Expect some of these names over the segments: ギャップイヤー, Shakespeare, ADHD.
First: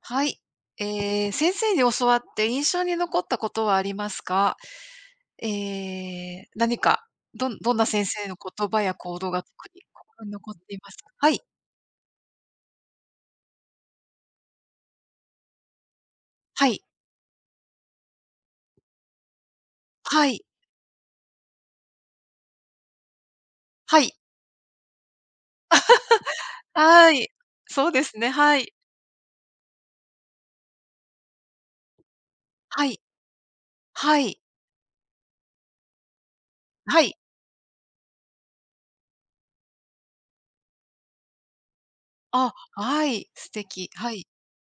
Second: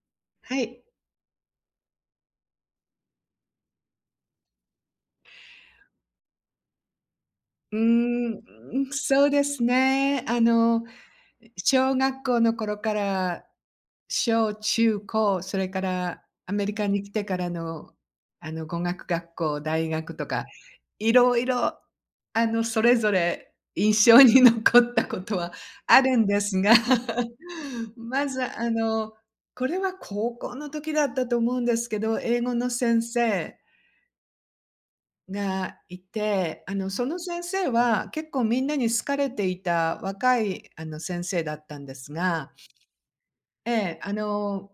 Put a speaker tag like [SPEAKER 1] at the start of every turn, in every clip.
[SPEAKER 1] はい。
[SPEAKER 2] はい。
[SPEAKER 1] え先生に教わって印象に残ったことはありますか？えー何か、どんど
[SPEAKER 2] う
[SPEAKER 1] ん
[SPEAKER 2] ー
[SPEAKER 1] な先生
[SPEAKER 2] ん、
[SPEAKER 1] の言葉や行
[SPEAKER 2] そう
[SPEAKER 1] 動が
[SPEAKER 2] で
[SPEAKER 1] 特
[SPEAKER 2] す
[SPEAKER 1] に
[SPEAKER 2] ね。
[SPEAKER 1] 心に残っていますか？はい、
[SPEAKER 2] 小学校の頃から、小中高、それからアメ
[SPEAKER 1] は
[SPEAKER 2] リ
[SPEAKER 1] い、
[SPEAKER 2] カに来てからの、語学学校、大学と
[SPEAKER 1] はい、
[SPEAKER 2] か、いろいろ、それぞれ
[SPEAKER 1] は
[SPEAKER 2] 印
[SPEAKER 1] い、
[SPEAKER 2] 象に残ったことはあるんですが、
[SPEAKER 1] はい。そうです
[SPEAKER 2] ま
[SPEAKER 1] ね、
[SPEAKER 2] ず、
[SPEAKER 1] はい、
[SPEAKER 2] これは高校の時だったと思うんですけど、英語の
[SPEAKER 1] はい、
[SPEAKER 2] 先生
[SPEAKER 1] はい、
[SPEAKER 2] がいて、
[SPEAKER 1] は
[SPEAKER 2] そ
[SPEAKER 1] い。
[SPEAKER 2] の先生は結構みんなに好かれていた若い、先生だったんですが、
[SPEAKER 1] あ、はい、素
[SPEAKER 2] え
[SPEAKER 1] 敵、
[SPEAKER 2] え、あ
[SPEAKER 1] はい。
[SPEAKER 2] の、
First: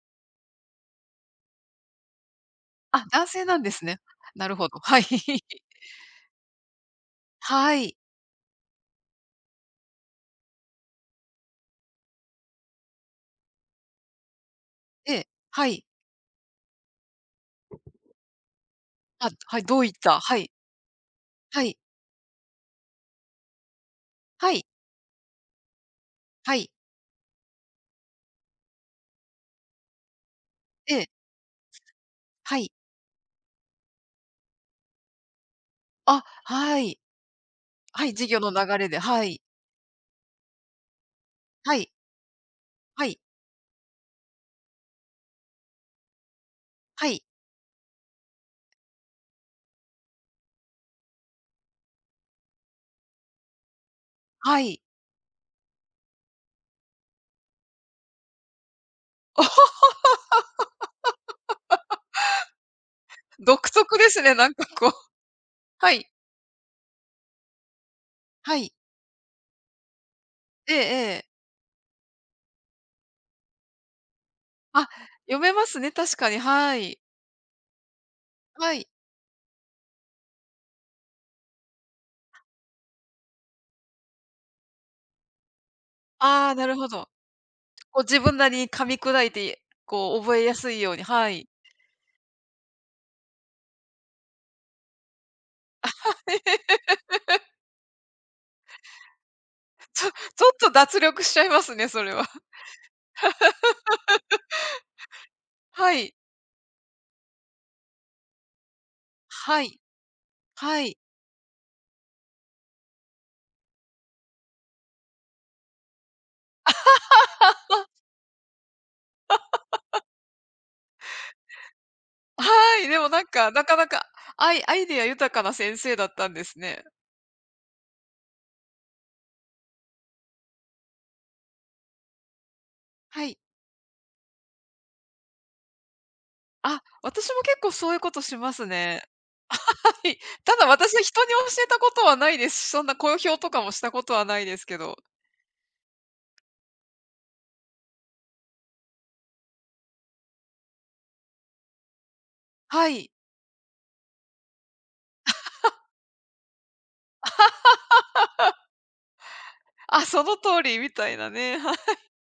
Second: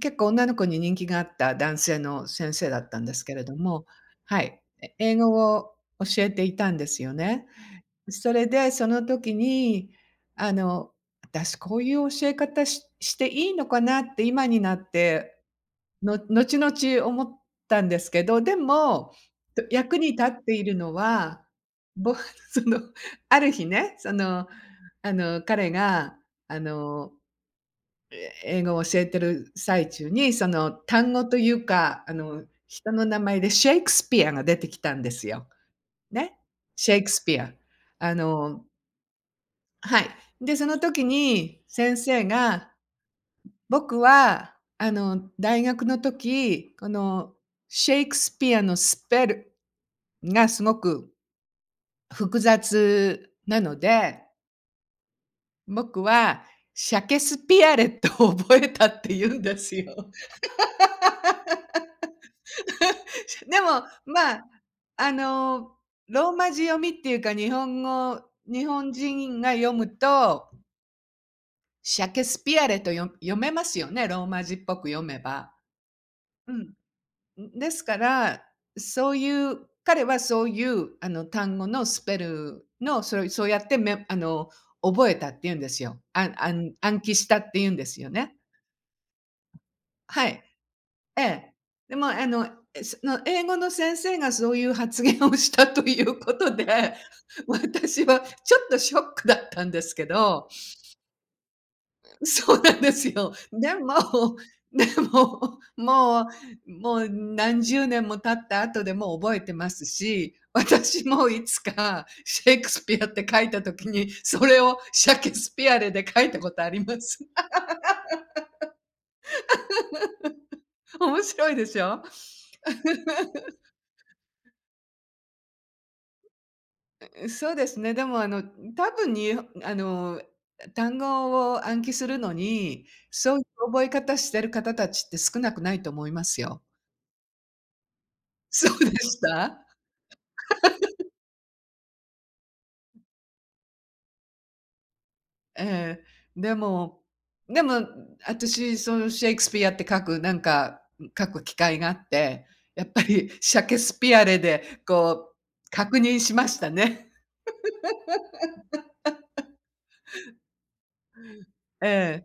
[SPEAKER 2] 結構女の子に人気があった男性の先生だったん
[SPEAKER 1] あ、
[SPEAKER 2] です
[SPEAKER 1] 男
[SPEAKER 2] けれ
[SPEAKER 1] 性
[SPEAKER 2] ど
[SPEAKER 1] なんです
[SPEAKER 2] も、
[SPEAKER 1] ね。
[SPEAKER 2] は
[SPEAKER 1] なる
[SPEAKER 2] い、
[SPEAKER 1] ほど、はい。
[SPEAKER 2] 英語を教えていたんですよ ね。
[SPEAKER 1] はい、
[SPEAKER 2] それでその時に、あの、私こういう教え方していいのかなって今になっ
[SPEAKER 1] ええ、
[SPEAKER 2] て
[SPEAKER 1] はい。
[SPEAKER 2] の後々思ったんですけど、でも、
[SPEAKER 1] あ、はい、どういっ
[SPEAKER 2] 役に
[SPEAKER 1] た
[SPEAKER 2] 立っ
[SPEAKER 1] はい、
[SPEAKER 2] ているのは、
[SPEAKER 1] はい、
[SPEAKER 2] ぼ その、ある日ね、
[SPEAKER 1] はい、
[SPEAKER 2] 彼が、
[SPEAKER 1] は
[SPEAKER 2] あ
[SPEAKER 1] い、
[SPEAKER 2] の、英語を教えてる最中に、
[SPEAKER 1] ええ、
[SPEAKER 2] 単語というか、
[SPEAKER 1] はい。
[SPEAKER 2] 人の名前でシェイクスピアが出てきたんですよ。
[SPEAKER 1] あ、
[SPEAKER 2] ね、
[SPEAKER 1] は
[SPEAKER 2] シェ
[SPEAKER 1] い。
[SPEAKER 2] イクスピア。
[SPEAKER 1] はい、
[SPEAKER 2] あ
[SPEAKER 1] 事業の
[SPEAKER 2] の
[SPEAKER 1] 流れで、はい。
[SPEAKER 2] はい。で、その時に
[SPEAKER 1] はい。
[SPEAKER 2] 先生が
[SPEAKER 1] はい。
[SPEAKER 2] 僕は、大学の時、
[SPEAKER 1] はい。
[SPEAKER 2] シェイクスピアのスペルがすごく複雑なので、
[SPEAKER 1] はい。
[SPEAKER 2] 僕はシャケスピアレットを覚えたって言うんです よ。で
[SPEAKER 1] 独
[SPEAKER 2] も、
[SPEAKER 1] 特です
[SPEAKER 2] ま
[SPEAKER 1] ね、
[SPEAKER 2] あ、
[SPEAKER 1] なんかこう。
[SPEAKER 2] あ の、
[SPEAKER 1] はい。
[SPEAKER 2] ローマ字読みっていうか、
[SPEAKER 1] は
[SPEAKER 2] 日
[SPEAKER 1] い。
[SPEAKER 2] 本人が読むと、
[SPEAKER 1] ええええ。
[SPEAKER 2] シャケスピアレと読めますよね、ローマ字っぽく
[SPEAKER 1] あ、
[SPEAKER 2] 読め
[SPEAKER 1] 読
[SPEAKER 2] ば。
[SPEAKER 1] めますね、確かに、
[SPEAKER 2] うん。
[SPEAKER 1] はい。
[SPEAKER 2] ですから、
[SPEAKER 1] はい。
[SPEAKER 2] そういう彼はそういう単語のスペルの、そうやって覚えたって言うんですよ。あ
[SPEAKER 1] あ
[SPEAKER 2] あ、
[SPEAKER 1] あ、なるほ
[SPEAKER 2] 暗
[SPEAKER 1] ど。
[SPEAKER 2] 記したって言うんです
[SPEAKER 1] こう
[SPEAKER 2] よ
[SPEAKER 1] 自
[SPEAKER 2] ね。
[SPEAKER 1] 分なりに噛み砕いて、こう
[SPEAKER 2] は
[SPEAKER 1] 覚
[SPEAKER 2] い。
[SPEAKER 1] えやすいように、
[SPEAKER 2] え
[SPEAKER 1] はい。
[SPEAKER 2] え。でもあの、その英語の先生がそういう発言をしたということで、私はちょっとショックだったんで すけ
[SPEAKER 1] ちょち
[SPEAKER 2] ど。
[SPEAKER 1] ょっと脱力しちゃいますね、それ は。
[SPEAKER 2] そうなんですよ。でも、でも、
[SPEAKER 1] はい。
[SPEAKER 2] もう何十年も経った後でも覚えて
[SPEAKER 1] は
[SPEAKER 2] ま
[SPEAKER 1] い。
[SPEAKER 2] すし、
[SPEAKER 1] はい。
[SPEAKER 2] 私もいつかシェイクスピアって書いた時に、それをシャケスピアレで書いたことあります。面白いでしょ？
[SPEAKER 1] はい、でもなんか、なかなか、アイデア豊かな先生だったんですね。
[SPEAKER 2] そうですね、でもあの、多分にあの、単語を暗記するのに、
[SPEAKER 1] は
[SPEAKER 2] そう
[SPEAKER 1] い。
[SPEAKER 2] いう覚え方してる方たちって少なくないと思いますよ。
[SPEAKER 1] あ、私も結構そういうことし ます
[SPEAKER 2] そうで
[SPEAKER 1] ね。
[SPEAKER 2] した？
[SPEAKER 1] はい、ただ私は人に教えたことはないですし、そんな公表とかもしたことはないですけど。
[SPEAKER 2] ええ、でもでも、私シェイクスピアって書く、書く機会があって、やっ
[SPEAKER 1] は
[SPEAKER 2] ぱ
[SPEAKER 1] い。
[SPEAKER 2] り シャケスピアレで、こう、確認しましたね。
[SPEAKER 1] あ、その通りみたいなね、はい。
[SPEAKER 2] ええ、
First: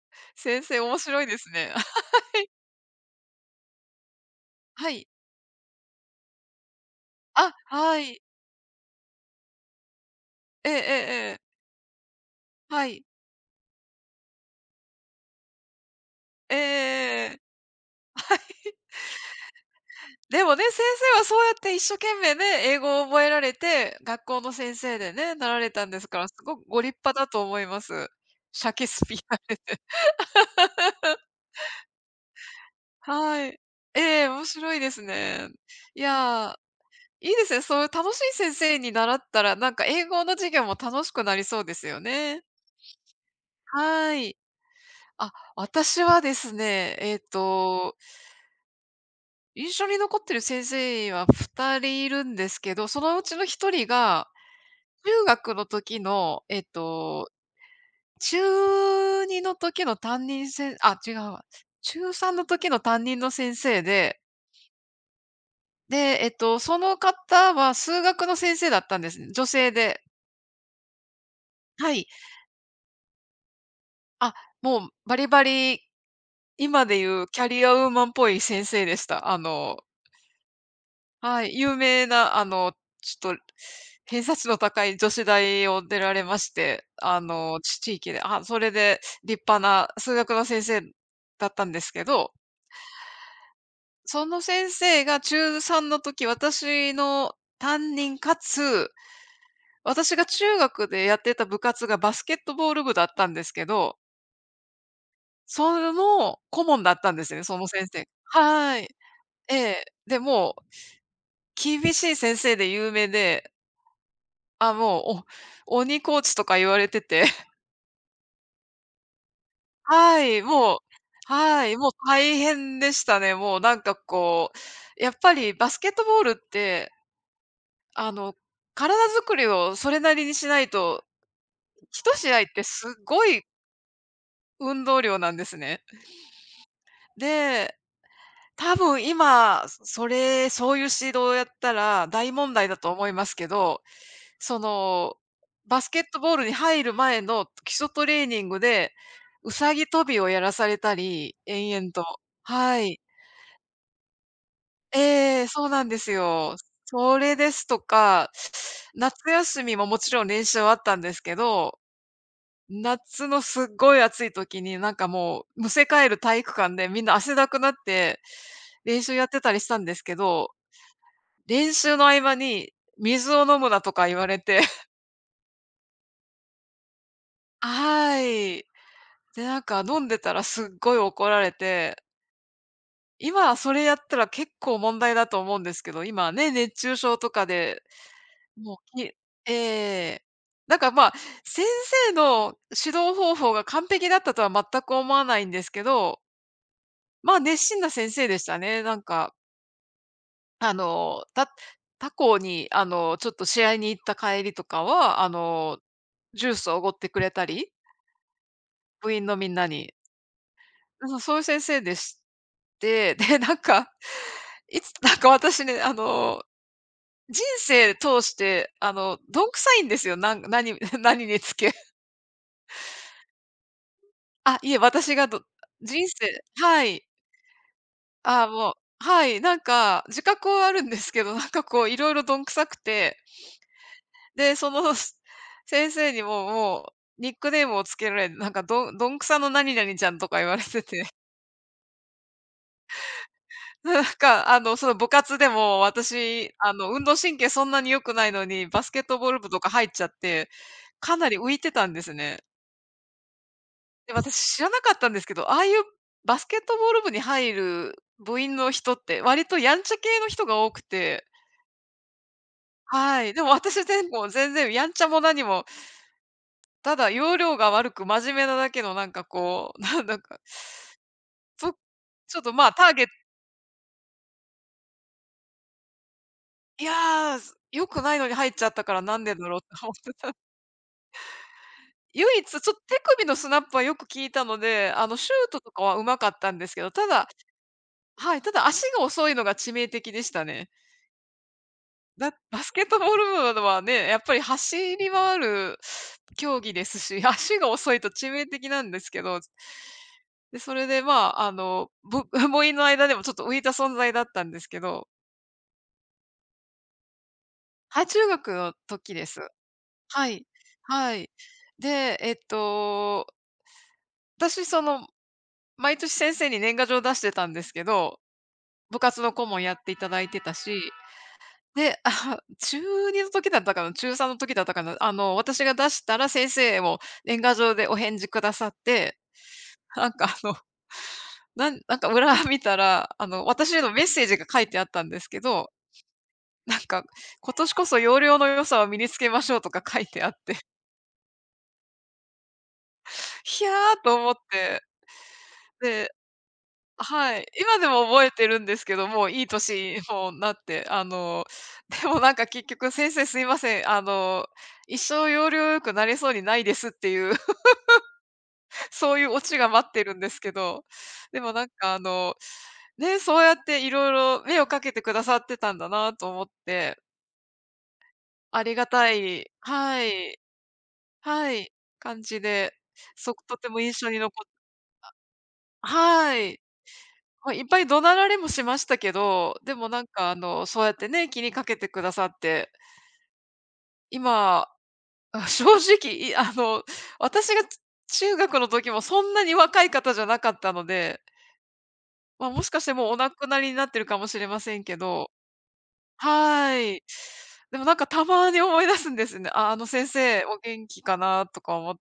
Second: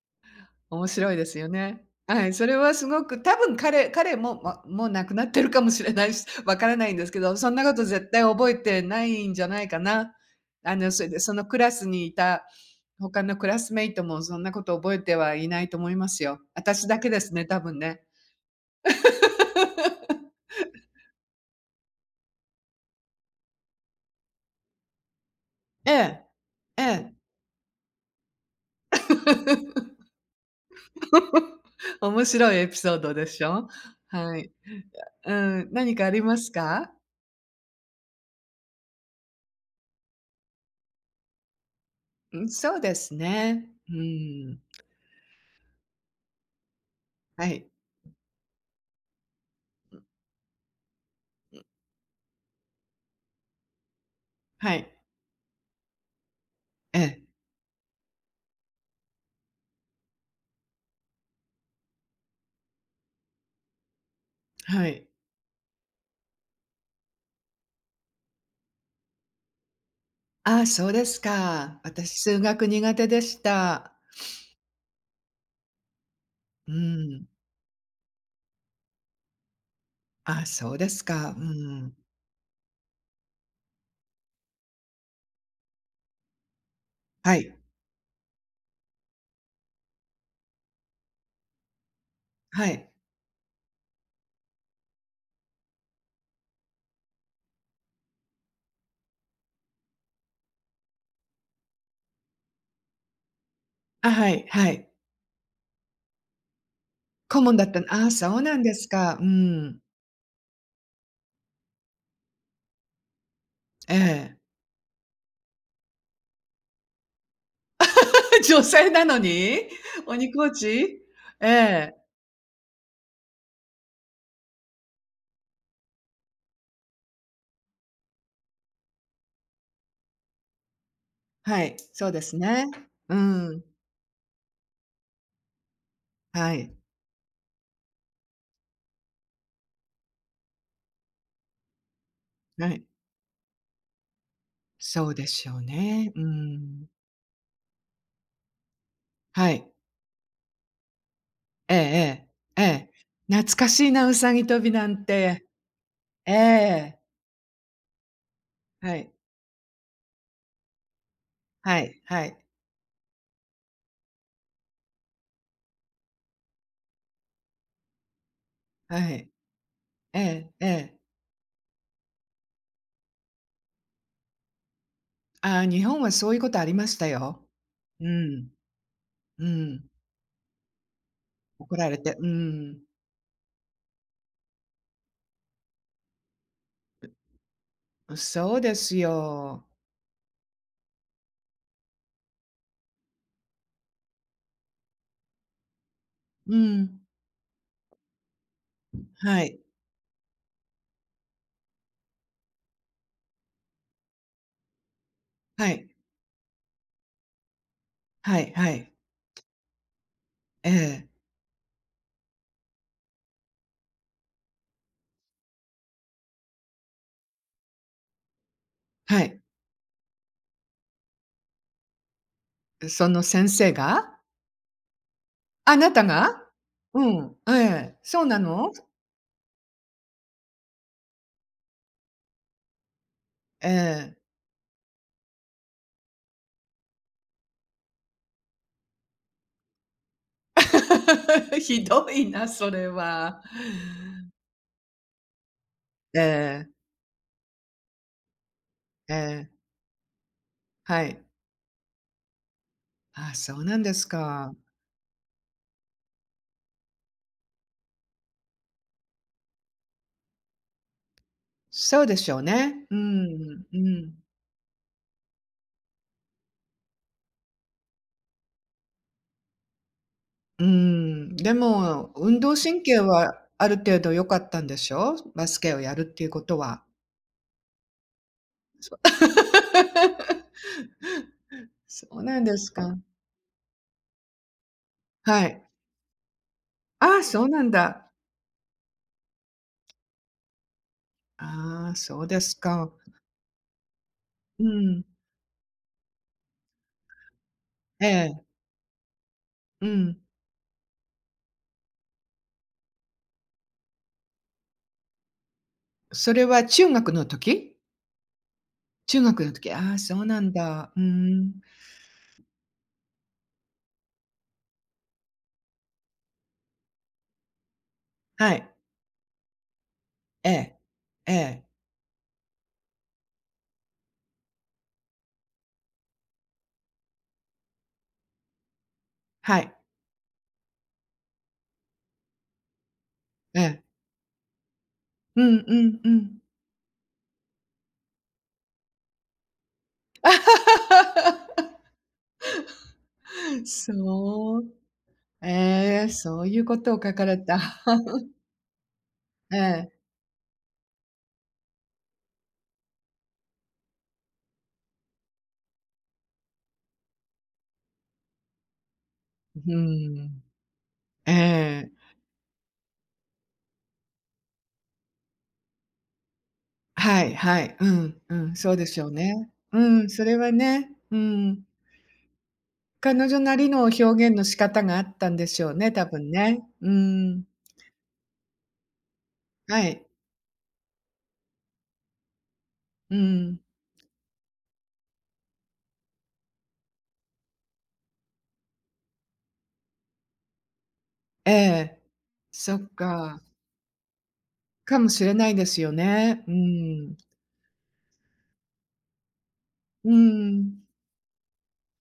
[SPEAKER 1] 先生
[SPEAKER 2] 面
[SPEAKER 1] 面
[SPEAKER 2] 白い
[SPEAKER 1] 白
[SPEAKER 2] で
[SPEAKER 1] いで
[SPEAKER 2] すよ
[SPEAKER 1] すね。
[SPEAKER 2] ね。はい、それはすごく、多分彼も、ま、もう
[SPEAKER 1] は
[SPEAKER 2] 亡
[SPEAKER 1] い。
[SPEAKER 2] くなってるかもしれないし、分からないんですけど、そ
[SPEAKER 1] あ、
[SPEAKER 2] んなこと
[SPEAKER 1] は
[SPEAKER 2] 絶対
[SPEAKER 1] い。
[SPEAKER 2] 覚えてないんじゃないかな。
[SPEAKER 1] ええええ
[SPEAKER 2] それで、そ
[SPEAKER 1] ええ。
[SPEAKER 2] のクラスにいた
[SPEAKER 1] はい。
[SPEAKER 2] 他のクラスメイトもそんなこと覚えてはいないと思いますよ。私だけで
[SPEAKER 1] ええ
[SPEAKER 2] すね、多分ね。
[SPEAKER 1] でもね、先生はそうやって一生懸命ね、英語を覚えられて、学校の先生でね、なられたん
[SPEAKER 2] え
[SPEAKER 1] ですか
[SPEAKER 2] え、
[SPEAKER 1] ら、すごくご
[SPEAKER 2] え
[SPEAKER 1] 立
[SPEAKER 2] え。
[SPEAKER 1] 派だと思います。シャケスピアで。
[SPEAKER 2] 面白いエピソードでし
[SPEAKER 1] はい。
[SPEAKER 2] ょ？
[SPEAKER 1] ええ、
[SPEAKER 2] は
[SPEAKER 1] 面
[SPEAKER 2] い。
[SPEAKER 1] 白いです
[SPEAKER 2] う
[SPEAKER 1] ね。
[SPEAKER 2] ん、何
[SPEAKER 1] い
[SPEAKER 2] かありま
[SPEAKER 1] や
[SPEAKER 2] すか？
[SPEAKER 1] ー、いいですね。そういう楽しい先生に習ったら、なんか英語の授業も楽しくなりそうですよ
[SPEAKER 2] う
[SPEAKER 1] ね。
[SPEAKER 2] ん、そうですね。う
[SPEAKER 1] はい。
[SPEAKER 2] ん。
[SPEAKER 1] あ、私はですね、
[SPEAKER 2] はい、
[SPEAKER 1] 印象に残ってる先生は2人いるんですけど、そのうちの1人が、
[SPEAKER 2] はい。
[SPEAKER 1] 中学の時の、
[SPEAKER 2] ええ、
[SPEAKER 1] 中2の時の担任あ、違うわ。中3の時の担任の先生で、
[SPEAKER 2] はい。
[SPEAKER 1] で、えっと、その方は数学の先生だったんですね。女性で。
[SPEAKER 2] ああ、そうですか。
[SPEAKER 1] はい。
[SPEAKER 2] 私数学苦手でした。
[SPEAKER 1] あ、もうバリバリ
[SPEAKER 2] う
[SPEAKER 1] 今で
[SPEAKER 2] ー
[SPEAKER 1] 言
[SPEAKER 2] ん。
[SPEAKER 1] うキャリアウーマンっぽい先生でした。
[SPEAKER 2] ああ、そうですか。う
[SPEAKER 1] はい、有
[SPEAKER 2] ん。
[SPEAKER 1] 名なあの、ちょっと偏差値の高い女子大を出られまして、
[SPEAKER 2] はい、
[SPEAKER 1] 地域で、あ、それで立派な数学の先生だったんですけど、
[SPEAKER 2] はい。
[SPEAKER 1] その先生が中3の時、私の担任かつ、私が中学でやってた部活がバスケットボール部だったんですけど、
[SPEAKER 2] あ、はい、はい。
[SPEAKER 1] その顧問だったんです
[SPEAKER 2] 顧
[SPEAKER 1] ね、
[SPEAKER 2] 問
[SPEAKER 1] そ
[SPEAKER 2] だ
[SPEAKER 1] の
[SPEAKER 2] ったの、
[SPEAKER 1] 先
[SPEAKER 2] あ
[SPEAKER 1] 生。
[SPEAKER 2] あ、そうなんで
[SPEAKER 1] は
[SPEAKER 2] す
[SPEAKER 1] い。
[SPEAKER 2] か。うー
[SPEAKER 1] え
[SPEAKER 2] ん。
[SPEAKER 1] え。で、も厳しい先生で有名で、
[SPEAKER 2] ええ。
[SPEAKER 1] あ、もう、鬼コーチとか言われてて、
[SPEAKER 2] 女性なのに？
[SPEAKER 1] は
[SPEAKER 2] 鬼
[SPEAKER 1] い、
[SPEAKER 2] コー
[SPEAKER 1] もう、
[SPEAKER 2] チ？
[SPEAKER 1] はい、も
[SPEAKER 2] え
[SPEAKER 1] う
[SPEAKER 2] え、
[SPEAKER 1] 大変でしたね。もうなんかこう、やっぱりバスケットボールって、あの、体作りをそれなりにしないと、
[SPEAKER 2] はい、そう
[SPEAKER 1] 一
[SPEAKER 2] で
[SPEAKER 1] 試
[SPEAKER 2] す
[SPEAKER 1] 合って
[SPEAKER 2] ね。
[SPEAKER 1] す
[SPEAKER 2] う
[SPEAKER 1] ごい
[SPEAKER 2] ん、
[SPEAKER 1] 運動量なんですね。
[SPEAKER 2] はい、
[SPEAKER 1] で、多分今、そういう指導をやったら大問
[SPEAKER 2] は
[SPEAKER 1] 題だ
[SPEAKER 2] い。
[SPEAKER 1] と思いますけど、そ
[SPEAKER 2] そう
[SPEAKER 1] の、
[SPEAKER 2] でしょう
[SPEAKER 1] バスケッ
[SPEAKER 2] ね。う
[SPEAKER 1] ト
[SPEAKER 2] ー
[SPEAKER 1] ボールに入
[SPEAKER 2] ん。
[SPEAKER 1] る前の基礎トレーニングで、
[SPEAKER 2] は
[SPEAKER 1] う
[SPEAKER 2] い。
[SPEAKER 1] さぎ跳びをやらされたり、
[SPEAKER 2] え
[SPEAKER 1] 延々と。
[SPEAKER 2] えええ、え
[SPEAKER 1] は
[SPEAKER 2] え。
[SPEAKER 1] い。
[SPEAKER 2] 懐かしいな、うさぎ跳びなん
[SPEAKER 1] え
[SPEAKER 2] て。
[SPEAKER 1] え、そうなんです
[SPEAKER 2] え
[SPEAKER 1] よ。
[SPEAKER 2] え、
[SPEAKER 1] それですとか、
[SPEAKER 2] はい、
[SPEAKER 1] 夏休みももちろん練習はあったんですけ
[SPEAKER 2] は
[SPEAKER 1] ど、
[SPEAKER 2] い、はい、
[SPEAKER 1] 夏のすっごい暑い時に、なんかもう、むせ返る体育館でみんな汗だくなって練
[SPEAKER 2] は
[SPEAKER 1] 習や
[SPEAKER 2] い。
[SPEAKER 1] ってたりしたんですけ
[SPEAKER 2] え
[SPEAKER 1] ど、
[SPEAKER 2] え、ええ。
[SPEAKER 1] 練習の合間に「水を飲むな」とか言われて
[SPEAKER 2] ああ、日本はそういうことありましたよ。う
[SPEAKER 1] は
[SPEAKER 2] ん、
[SPEAKER 1] い。で、
[SPEAKER 2] う
[SPEAKER 1] なん
[SPEAKER 2] ん。
[SPEAKER 1] か飲んでたらすっごい怒られ
[SPEAKER 2] 怒ら
[SPEAKER 1] て、
[SPEAKER 2] れて、うん。
[SPEAKER 1] 今はそれやったら結構問題だと思うんですけど、今はね、熱中症とかで、
[SPEAKER 2] そうで
[SPEAKER 1] もう
[SPEAKER 2] す
[SPEAKER 1] え
[SPEAKER 2] よ。
[SPEAKER 1] え。なんか、まあ、先生の指導方法が完璧だったとは全く思わないんですけど、
[SPEAKER 2] うん。
[SPEAKER 1] ま、熱心な先生でしたね。なんか、
[SPEAKER 2] はい、
[SPEAKER 1] あの、た他校に、ちょっと試合に行った帰りとかは、
[SPEAKER 2] はい、
[SPEAKER 1] ジュースをおごってくれたり、
[SPEAKER 2] はい、はい。
[SPEAKER 1] 部員のみんなに。
[SPEAKER 2] ええ。
[SPEAKER 1] うん、そういう先生でして、で、なんか、いつなんか私ね、人生通して、
[SPEAKER 2] はい。
[SPEAKER 1] どんくさいんですよ、何 何につけ、
[SPEAKER 2] その先生が？
[SPEAKER 1] あ、いえ、私が
[SPEAKER 2] あなた
[SPEAKER 1] 人生、
[SPEAKER 2] が？
[SPEAKER 1] は
[SPEAKER 2] う
[SPEAKER 1] い。
[SPEAKER 2] ん、ええ、そうな
[SPEAKER 1] あ、
[SPEAKER 2] の？
[SPEAKER 1] もう、はい、なんか自覚はあるんですけど、なんかこういろいろどんくさくて、
[SPEAKER 2] ええ。
[SPEAKER 1] で、その、先生にも、もうニックネームをつけられ、なんかどんくさの何々ちゃんとか言われてて。
[SPEAKER 2] ひどいな、それは。
[SPEAKER 1] なんか、その部活でも
[SPEAKER 2] え
[SPEAKER 1] 私、
[SPEAKER 2] え、
[SPEAKER 1] 運動神経そんなに良くないのに、バスケッ
[SPEAKER 2] え
[SPEAKER 1] トボール
[SPEAKER 2] え、
[SPEAKER 1] 部とか入っちゃって、
[SPEAKER 2] は
[SPEAKER 1] か
[SPEAKER 2] い。
[SPEAKER 1] なり浮いてたんですね。
[SPEAKER 2] あ、そうなんです
[SPEAKER 1] で、私
[SPEAKER 2] か。
[SPEAKER 1] 知らなかったんですけど、ああいうバスケットボール部に入る部員の人って割とやんちゃ系の人が多くて、
[SPEAKER 2] そうでしょうね。う
[SPEAKER 1] はい。でも
[SPEAKER 2] ん、う
[SPEAKER 1] 私で
[SPEAKER 2] ん。
[SPEAKER 1] も全然やんちゃも何も、ただ要領が悪く真面目なだけのなんかこう、なんだか、
[SPEAKER 2] うん、で
[SPEAKER 1] そ
[SPEAKER 2] も、
[SPEAKER 1] ちょ
[SPEAKER 2] 運
[SPEAKER 1] っと
[SPEAKER 2] 動
[SPEAKER 1] まあ、
[SPEAKER 2] 神
[SPEAKER 1] ター
[SPEAKER 2] 経
[SPEAKER 1] ゲット
[SPEAKER 2] はある程度良かったんでしょ？バスケをやるっていうことは。
[SPEAKER 1] いやー、良くないのに入っちゃったか
[SPEAKER 2] そ
[SPEAKER 1] らなんでだろうって 思ってた。
[SPEAKER 2] そう
[SPEAKER 1] 唯
[SPEAKER 2] なん
[SPEAKER 1] 一、
[SPEAKER 2] で
[SPEAKER 1] ちょっ
[SPEAKER 2] す
[SPEAKER 1] と
[SPEAKER 2] か。
[SPEAKER 1] 手首のスナップはよく効いたので、シ
[SPEAKER 2] は
[SPEAKER 1] ュート
[SPEAKER 2] い。
[SPEAKER 1] とかは上手かったんですけど、た
[SPEAKER 2] ああ、
[SPEAKER 1] だ、
[SPEAKER 2] そうなんだ。
[SPEAKER 1] はい、ただ足が遅いのが致命的でしたね。
[SPEAKER 2] ああ、そうです
[SPEAKER 1] バスケッ
[SPEAKER 2] か。
[SPEAKER 1] トボール部はね、やっぱり
[SPEAKER 2] う
[SPEAKER 1] 走
[SPEAKER 2] ん。
[SPEAKER 1] り回る競技ですし、足が遅い
[SPEAKER 2] え
[SPEAKER 1] と致
[SPEAKER 2] え、
[SPEAKER 1] 命的なんですけど。
[SPEAKER 2] うん。
[SPEAKER 1] で、それで、まあ、部員 の間でもちょっと浮いた存在だったんですけど、
[SPEAKER 2] それは中学の時？
[SPEAKER 1] はい、中学の時
[SPEAKER 2] 中
[SPEAKER 1] です。
[SPEAKER 2] 学の時、ああ、そう
[SPEAKER 1] は
[SPEAKER 2] な
[SPEAKER 1] い。
[SPEAKER 2] んだ。うー
[SPEAKER 1] はい。
[SPEAKER 2] ん。
[SPEAKER 1] で、私、その毎年先生に年賀状出してたんですけど、
[SPEAKER 2] はい。
[SPEAKER 1] 部活の顧問やっていただいて
[SPEAKER 2] え
[SPEAKER 1] た
[SPEAKER 2] え。
[SPEAKER 1] し、
[SPEAKER 2] ええ。
[SPEAKER 1] で、あ、中二の時だったかな、中三の時だったかな、私が出したら先生も年賀状でお返事くださって、
[SPEAKER 2] はい。
[SPEAKER 1] なんかあの、なんか裏見たら、
[SPEAKER 2] え
[SPEAKER 1] 私へ
[SPEAKER 2] え。
[SPEAKER 1] のメッセージが書いてあったんですけ
[SPEAKER 2] うん
[SPEAKER 1] ど、
[SPEAKER 2] うんうん。
[SPEAKER 1] なんか「今年こそ要領の良さを身につけましょう」とか書いてあって、ひやと思っ
[SPEAKER 2] そう。
[SPEAKER 1] て、
[SPEAKER 2] ええ、
[SPEAKER 1] で、
[SPEAKER 2] そういうことを書か
[SPEAKER 1] は
[SPEAKER 2] れ
[SPEAKER 1] い。
[SPEAKER 2] た。
[SPEAKER 1] 今でも覚えてるんですけど、もういい
[SPEAKER 2] ええ。
[SPEAKER 1] 年もなって、でもなんか結局「先生すいません、あの、一生要領よくなれそうにないです」っていう、そういうオチが
[SPEAKER 2] う
[SPEAKER 1] 待ってるんです
[SPEAKER 2] ん。
[SPEAKER 1] けど、
[SPEAKER 2] え
[SPEAKER 1] でもなん
[SPEAKER 2] え。
[SPEAKER 1] かね、そうやっていろいろ目をかけてくださってたんだなと思って、
[SPEAKER 2] はいはい。うん、うん、
[SPEAKER 1] あ
[SPEAKER 2] そ
[SPEAKER 1] り
[SPEAKER 2] うで
[SPEAKER 1] が
[SPEAKER 2] しょう
[SPEAKER 1] た
[SPEAKER 2] ね。
[SPEAKER 1] い、
[SPEAKER 2] う
[SPEAKER 1] は
[SPEAKER 2] ん、それ
[SPEAKER 1] い、
[SPEAKER 2] はね、う
[SPEAKER 1] は
[SPEAKER 2] ん。
[SPEAKER 1] い、感じで、
[SPEAKER 2] 彼女な
[SPEAKER 1] とて
[SPEAKER 2] り
[SPEAKER 1] も
[SPEAKER 2] の
[SPEAKER 1] 印
[SPEAKER 2] 表
[SPEAKER 1] 象に
[SPEAKER 2] 現の仕方があったんでしょうね、多分
[SPEAKER 1] はい。
[SPEAKER 2] ね。うん。
[SPEAKER 1] まあ、いっぱい怒鳴られもしましたけど、で
[SPEAKER 2] は
[SPEAKER 1] もな
[SPEAKER 2] い。
[SPEAKER 1] んかそうやってね、気にかけてくださって、
[SPEAKER 2] うん。
[SPEAKER 1] 今、あ、正直、いあの、私が中学の時もそんなに若い方じゃなかったので、
[SPEAKER 2] ええ。
[SPEAKER 1] まあ、もし
[SPEAKER 2] そっ
[SPEAKER 1] かしてもうお亡
[SPEAKER 2] か。
[SPEAKER 1] くなりになってるかもしれません
[SPEAKER 2] か
[SPEAKER 1] け
[SPEAKER 2] もし
[SPEAKER 1] ど、
[SPEAKER 2] れないですよね。う
[SPEAKER 1] はい。
[SPEAKER 2] ん。
[SPEAKER 1] でもなんかたまに思い出すんですね。あ、あの先
[SPEAKER 2] う
[SPEAKER 1] 生お
[SPEAKER 2] ん。
[SPEAKER 1] 元気かなとか思って、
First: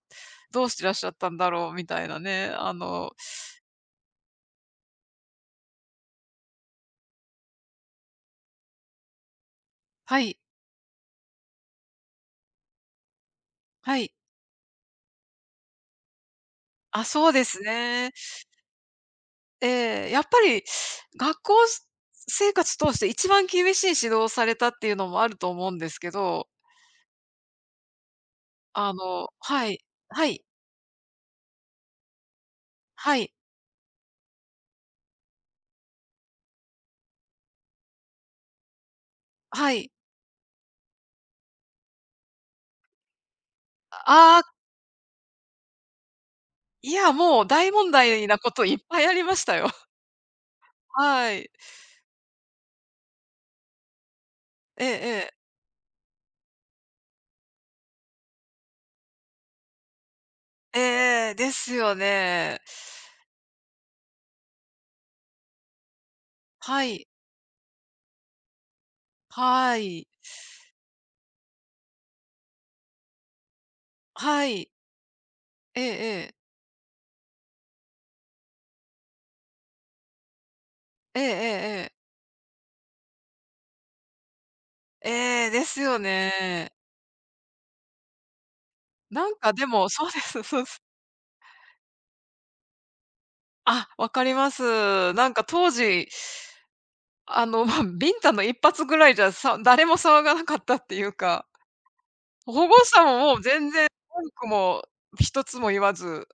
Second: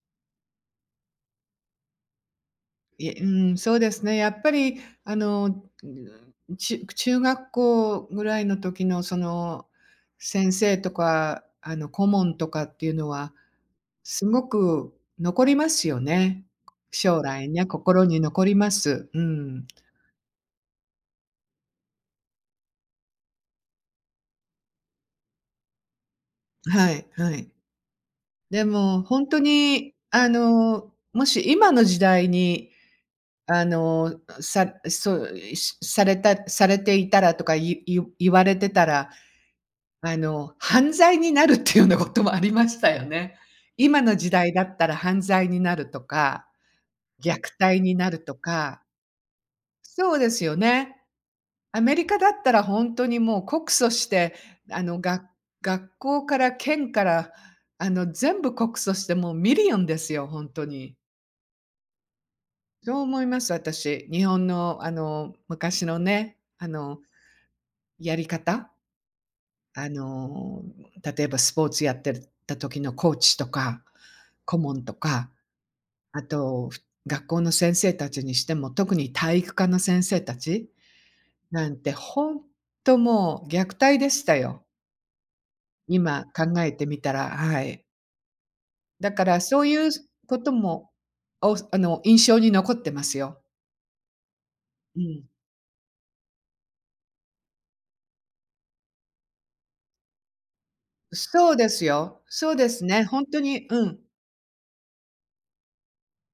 [SPEAKER 1] どうしてらっしゃったんだろうみたいなね、
[SPEAKER 2] いえ、うん、そうですね。やっぱりあの、うん、中学校ぐらいの時のその、
[SPEAKER 1] はい、
[SPEAKER 2] 先生とか、顧問とかっていうのは、
[SPEAKER 1] はい。
[SPEAKER 2] すごく残りますよね。
[SPEAKER 1] あ、
[SPEAKER 2] 将
[SPEAKER 1] そうで
[SPEAKER 2] 来
[SPEAKER 1] す
[SPEAKER 2] ね、心
[SPEAKER 1] ね。
[SPEAKER 2] に残ります。うん。
[SPEAKER 1] ええ、やっぱり学校生活通して一番厳しい指導をされたっていうのもあると思うんですけど、
[SPEAKER 2] はいはい。でも本当
[SPEAKER 1] はい、
[SPEAKER 2] に
[SPEAKER 1] は
[SPEAKER 2] あ
[SPEAKER 1] い、
[SPEAKER 2] の、もし今の時代に
[SPEAKER 1] はい、
[SPEAKER 2] そうしされたされていたらとか、言われてたら、
[SPEAKER 1] はい。
[SPEAKER 2] 犯罪になるっていうようなこともありましたよね。今の時
[SPEAKER 1] ああ、
[SPEAKER 2] 代だったら犯罪になるとか、
[SPEAKER 1] いや、
[SPEAKER 2] 虐
[SPEAKER 1] もう大
[SPEAKER 2] 待
[SPEAKER 1] 問
[SPEAKER 2] になる
[SPEAKER 1] 題
[SPEAKER 2] と
[SPEAKER 1] なこといっ
[SPEAKER 2] か。
[SPEAKER 1] ぱいありましたよ。
[SPEAKER 2] そうですよね。
[SPEAKER 1] はい。
[SPEAKER 2] アメリカだったらほんとにもう告訴して、あ
[SPEAKER 1] ええ
[SPEAKER 2] の、
[SPEAKER 1] え
[SPEAKER 2] が
[SPEAKER 1] え。
[SPEAKER 2] 学校から県から、全部告訴してもうミリオンですよ、ほんとに。
[SPEAKER 1] ええ、ですよね。
[SPEAKER 2] そう思います、私。日本のあの、昔のね、
[SPEAKER 1] はい、
[SPEAKER 2] やり方、
[SPEAKER 1] は
[SPEAKER 2] あ
[SPEAKER 1] い、
[SPEAKER 2] の、例えばスポーツやってた時のコーチとか、
[SPEAKER 1] は
[SPEAKER 2] 顧
[SPEAKER 1] い。
[SPEAKER 2] 問とか、
[SPEAKER 1] えええ
[SPEAKER 2] あ
[SPEAKER 1] え。
[SPEAKER 2] と、学校の先生たちにしても、特に体育科の先生たち
[SPEAKER 1] ええええ
[SPEAKER 2] なん
[SPEAKER 1] え
[SPEAKER 2] て、
[SPEAKER 1] え。
[SPEAKER 2] 本当もう虐待でしたよ。
[SPEAKER 1] ええ、ですよ
[SPEAKER 2] 今考え
[SPEAKER 1] ね。
[SPEAKER 2] てみたら、はい。だか
[SPEAKER 1] なん
[SPEAKER 2] ら
[SPEAKER 1] か
[SPEAKER 2] そ
[SPEAKER 1] で
[SPEAKER 2] うい
[SPEAKER 1] も
[SPEAKER 2] う
[SPEAKER 1] そうで
[SPEAKER 2] こ
[SPEAKER 1] す、
[SPEAKER 2] と
[SPEAKER 1] そうです。
[SPEAKER 2] も、印象に残ってますよ。
[SPEAKER 1] あ、わかりま
[SPEAKER 2] う
[SPEAKER 1] す。
[SPEAKER 2] ん。
[SPEAKER 1] なんか当時まあ、ビンタの一発ぐらいじゃ、誰も騒がなかったっていうか、
[SPEAKER 2] そうですよ。そう
[SPEAKER 1] 保
[SPEAKER 2] で
[SPEAKER 1] 護
[SPEAKER 2] す
[SPEAKER 1] 者
[SPEAKER 2] ね、
[SPEAKER 1] も
[SPEAKER 2] 本
[SPEAKER 1] も
[SPEAKER 2] 当
[SPEAKER 1] う
[SPEAKER 2] に、
[SPEAKER 1] 全
[SPEAKER 2] う
[SPEAKER 1] 然
[SPEAKER 2] ん、
[SPEAKER 1] 文句も一つも言わず、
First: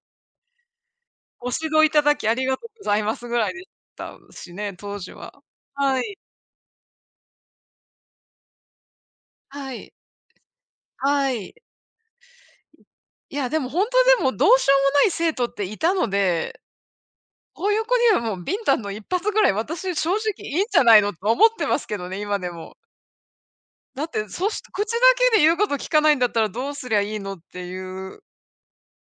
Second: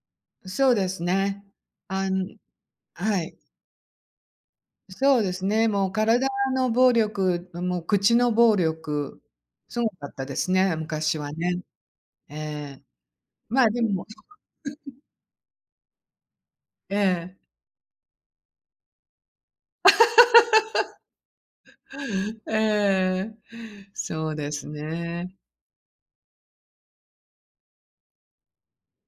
[SPEAKER 2] そうですね。
[SPEAKER 1] ご指導いた
[SPEAKER 2] あ
[SPEAKER 1] だきあ
[SPEAKER 2] ん
[SPEAKER 1] りがとうございま
[SPEAKER 2] は
[SPEAKER 1] す
[SPEAKER 2] い。
[SPEAKER 1] ぐらいでしたしね、当時
[SPEAKER 2] そうで
[SPEAKER 1] は。
[SPEAKER 2] すね、もう
[SPEAKER 1] はい。
[SPEAKER 2] 体の暴力、もう口の暴力、
[SPEAKER 1] は
[SPEAKER 2] すご
[SPEAKER 1] い。
[SPEAKER 2] かったですね、昔は
[SPEAKER 1] はい。
[SPEAKER 2] ね。ええ。
[SPEAKER 1] いや、で
[SPEAKER 2] ま
[SPEAKER 1] も
[SPEAKER 2] あ、で
[SPEAKER 1] 本
[SPEAKER 2] も
[SPEAKER 1] 当でもどうしようもない生徒っていたので、
[SPEAKER 2] ええ。
[SPEAKER 1] こういう子にはもうビンタの一発ぐらい私正直いいんじゃないのと思ってますけどね、今でも。
[SPEAKER 2] ええ。
[SPEAKER 1] だって、
[SPEAKER 2] そうです
[SPEAKER 1] 口だ
[SPEAKER 2] ね。
[SPEAKER 1] けで言うこと聞かないんだったらどうすりゃいいのっていう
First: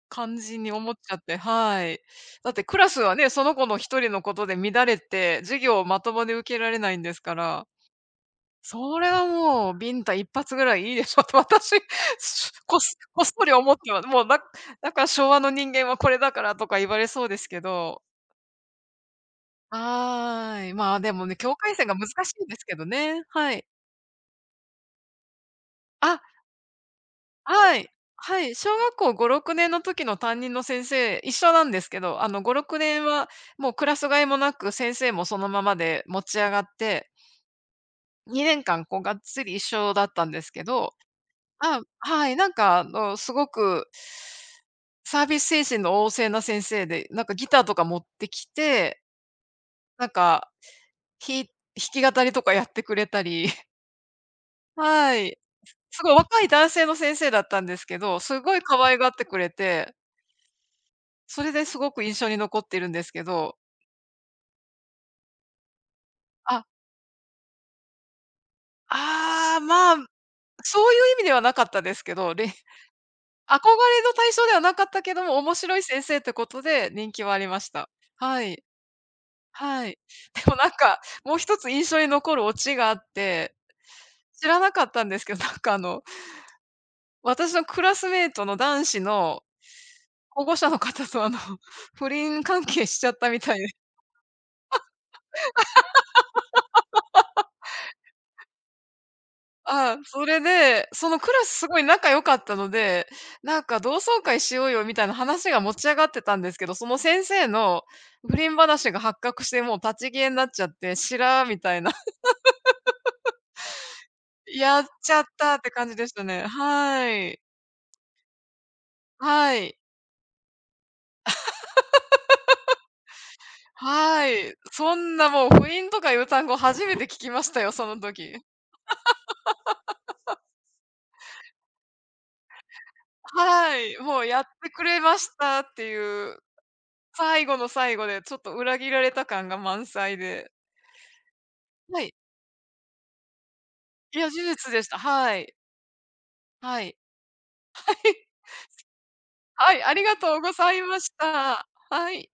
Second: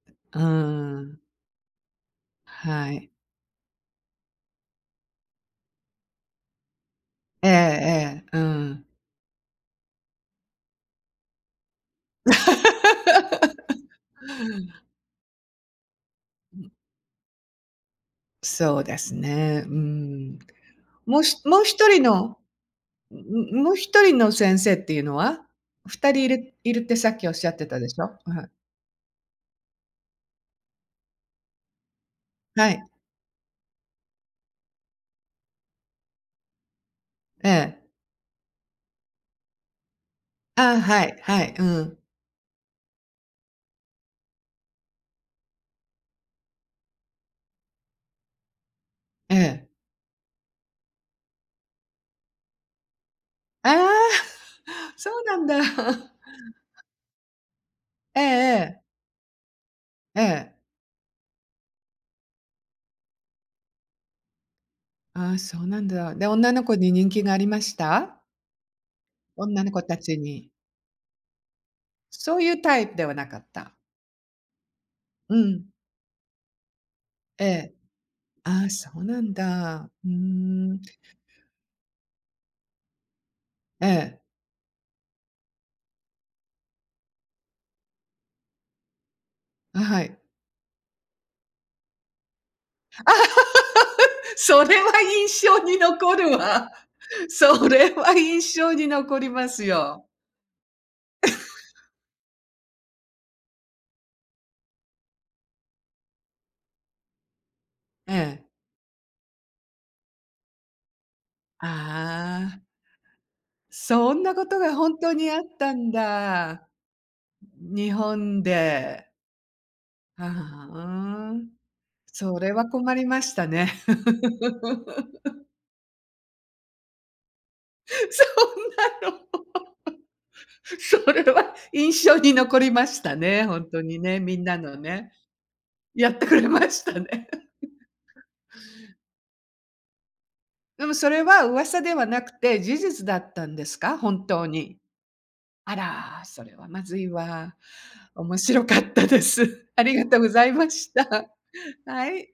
[SPEAKER 1] 感
[SPEAKER 2] うー
[SPEAKER 1] じに思っちゃ
[SPEAKER 2] ん。
[SPEAKER 1] って、はい。だってクラ
[SPEAKER 2] は
[SPEAKER 1] ス
[SPEAKER 2] い。
[SPEAKER 1] はね、その子の一人のことで乱れて、授業をまともに受けられないんですか
[SPEAKER 2] ええ
[SPEAKER 1] ら、
[SPEAKER 2] ええ、うん。
[SPEAKER 1] それはもうビンタ一発ぐらいいいでしょと私、し こっそこっそり思 っては、もうだから昭和の人間はこれだからとか言われそうですけど。
[SPEAKER 2] そうですね、うん。
[SPEAKER 1] はーい。まあ、で
[SPEAKER 2] もう
[SPEAKER 1] も
[SPEAKER 2] ひ
[SPEAKER 1] ね、境
[SPEAKER 2] もう
[SPEAKER 1] 界
[SPEAKER 2] 一
[SPEAKER 1] 線が
[SPEAKER 2] 人
[SPEAKER 1] 難
[SPEAKER 2] の
[SPEAKER 1] しいんですけどね、は
[SPEAKER 2] ん
[SPEAKER 1] い。
[SPEAKER 2] もう一人の先生っていうのは二
[SPEAKER 1] あ
[SPEAKER 2] 人いるってさっきおっしゃって
[SPEAKER 1] は
[SPEAKER 2] たで
[SPEAKER 1] い。
[SPEAKER 2] しょ？
[SPEAKER 1] は
[SPEAKER 2] は
[SPEAKER 1] い、
[SPEAKER 2] い
[SPEAKER 1] 小学校5、6年の時の担任の先生、一緒なんですけど、5、
[SPEAKER 2] は
[SPEAKER 1] 6
[SPEAKER 2] い。
[SPEAKER 1] 年はもうクラス替えもなく、先生もそのままで持ち上がって、
[SPEAKER 2] ええ。
[SPEAKER 1] 2年間こうがっつり一緒だったんですけ
[SPEAKER 2] ああ、
[SPEAKER 1] ど、
[SPEAKER 2] はい、はい、う
[SPEAKER 1] あ、
[SPEAKER 2] ん。
[SPEAKER 1] はい、なんかすごくサービス精神の旺盛な先生で、なんかギターとか持ってきて、
[SPEAKER 2] ええ。
[SPEAKER 1] なんか、ひ弾き語りとかやってくれたり、
[SPEAKER 2] ああ、そ
[SPEAKER 1] は
[SPEAKER 2] うな
[SPEAKER 1] い。
[SPEAKER 2] んだ。
[SPEAKER 1] すご い若い男性の先生だったんですけ
[SPEAKER 2] え
[SPEAKER 1] ど、
[SPEAKER 2] え
[SPEAKER 1] すごい
[SPEAKER 2] え
[SPEAKER 1] 可
[SPEAKER 2] え。
[SPEAKER 1] 愛がってくれて、
[SPEAKER 2] ええ。
[SPEAKER 1] それですごく印象に残ってるんですけど、
[SPEAKER 2] ああ、そうなんだ。で、女の
[SPEAKER 1] あ、
[SPEAKER 2] 子に人気がありました？
[SPEAKER 1] ああ、
[SPEAKER 2] 女の子
[SPEAKER 1] ま
[SPEAKER 2] た
[SPEAKER 1] あ、
[SPEAKER 2] ちに。
[SPEAKER 1] そういう意味ではなかったですけど、
[SPEAKER 2] そうい うタイプではなかっ
[SPEAKER 1] 憧
[SPEAKER 2] た。
[SPEAKER 1] れの対象ではなかったけど
[SPEAKER 2] う
[SPEAKER 1] も、面
[SPEAKER 2] ん。
[SPEAKER 1] 白い先生ってことで人気はあ
[SPEAKER 2] え
[SPEAKER 1] りまし
[SPEAKER 2] え。
[SPEAKER 1] た。はい、
[SPEAKER 2] ああ、そうなん
[SPEAKER 1] は
[SPEAKER 2] だ。
[SPEAKER 1] い。
[SPEAKER 2] うー
[SPEAKER 1] でもなん
[SPEAKER 2] ん。
[SPEAKER 1] か、もう一つ印象に残るオチがあって、
[SPEAKER 2] ええ。
[SPEAKER 1] 知らなかったんですけど、なんか私のクラスメイトの男子の
[SPEAKER 2] あ、はい。
[SPEAKER 1] 保護者の方と不倫関係しち
[SPEAKER 2] あ
[SPEAKER 1] ゃった
[SPEAKER 2] あ、
[SPEAKER 1] みたいで。
[SPEAKER 2] それは印象に残るわ。それは印象に残りますよ。
[SPEAKER 1] それで、そのクラスすごい仲良かったので、なんか同窓会しようよみたいな話が持ち上がってたんですけど、その先生の
[SPEAKER 2] え
[SPEAKER 1] 不
[SPEAKER 2] え。
[SPEAKER 1] 倫話が発覚して、もう立ち消えになっちゃって、しらみたいな。
[SPEAKER 2] ああ、そんなことが
[SPEAKER 1] やっ
[SPEAKER 2] 本当
[SPEAKER 1] ちゃっ
[SPEAKER 2] にあっ
[SPEAKER 1] たって
[SPEAKER 2] た
[SPEAKER 1] 感
[SPEAKER 2] ん
[SPEAKER 1] じでしたね。
[SPEAKER 2] だ。
[SPEAKER 1] はい。
[SPEAKER 2] 日本で、
[SPEAKER 1] はい。
[SPEAKER 2] ああ、それは困りましたね。
[SPEAKER 1] はい。そん なもう不倫とかいう単語初めて聞きましたよ、その時。
[SPEAKER 2] そんなの、それは印象に残りましたね、本
[SPEAKER 1] は
[SPEAKER 2] 当
[SPEAKER 1] い、
[SPEAKER 2] にね、
[SPEAKER 1] もう
[SPEAKER 2] み
[SPEAKER 1] や
[SPEAKER 2] ん
[SPEAKER 1] っ
[SPEAKER 2] な
[SPEAKER 1] て
[SPEAKER 2] の
[SPEAKER 1] くれ
[SPEAKER 2] ね、
[SPEAKER 1] ましたって
[SPEAKER 2] やって
[SPEAKER 1] いう、
[SPEAKER 2] くれましたね。
[SPEAKER 1] 最後の最後でちょっと裏切られた感が満載で。
[SPEAKER 2] でもそれは噂で
[SPEAKER 1] は
[SPEAKER 2] は
[SPEAKER 1] い。
[SPEAKER 2] なくて、事実だったんですか？
[SPEAKER 1] い
[SPEAKER 2] 本
[SPEAKER 1] や、事
[SPEAKER 2] 当
[SPEAKER 1] 実
[SPEAKER 2] に。
[SPEAKER 1] でした。はい。
[SPEAKER 2] あら、それはま
[SPEAKER 1] は
[SPEAKER 2] ず
[SPEAKER 1] い。
[SPEAKER 2] いわ。面白かったです。
[SPEAKER 1] は
[SPEAKER 2] あ
[SPEAKER 1] い、あ
[SPEAKER 2] り
[SPEAKER 1] り
[SPEAKER 2] が
[SPEAKER 1] が
[SPEAKER 2] とうご
[SPEAKER 1] とう
[SPEAKER 2] ざい
[SPEAKER 1] ご
[SPEAKER 2] ま
[SPEAKER 1] ざい
[SPEAKER 2] し
[SPEAKER 1] まし
[SPEAKER 2] た。
[SPEAKER 1] た。
[SPEAKER 2] は
[SPEAKER 1] はい。
[SPEAKER 2] い。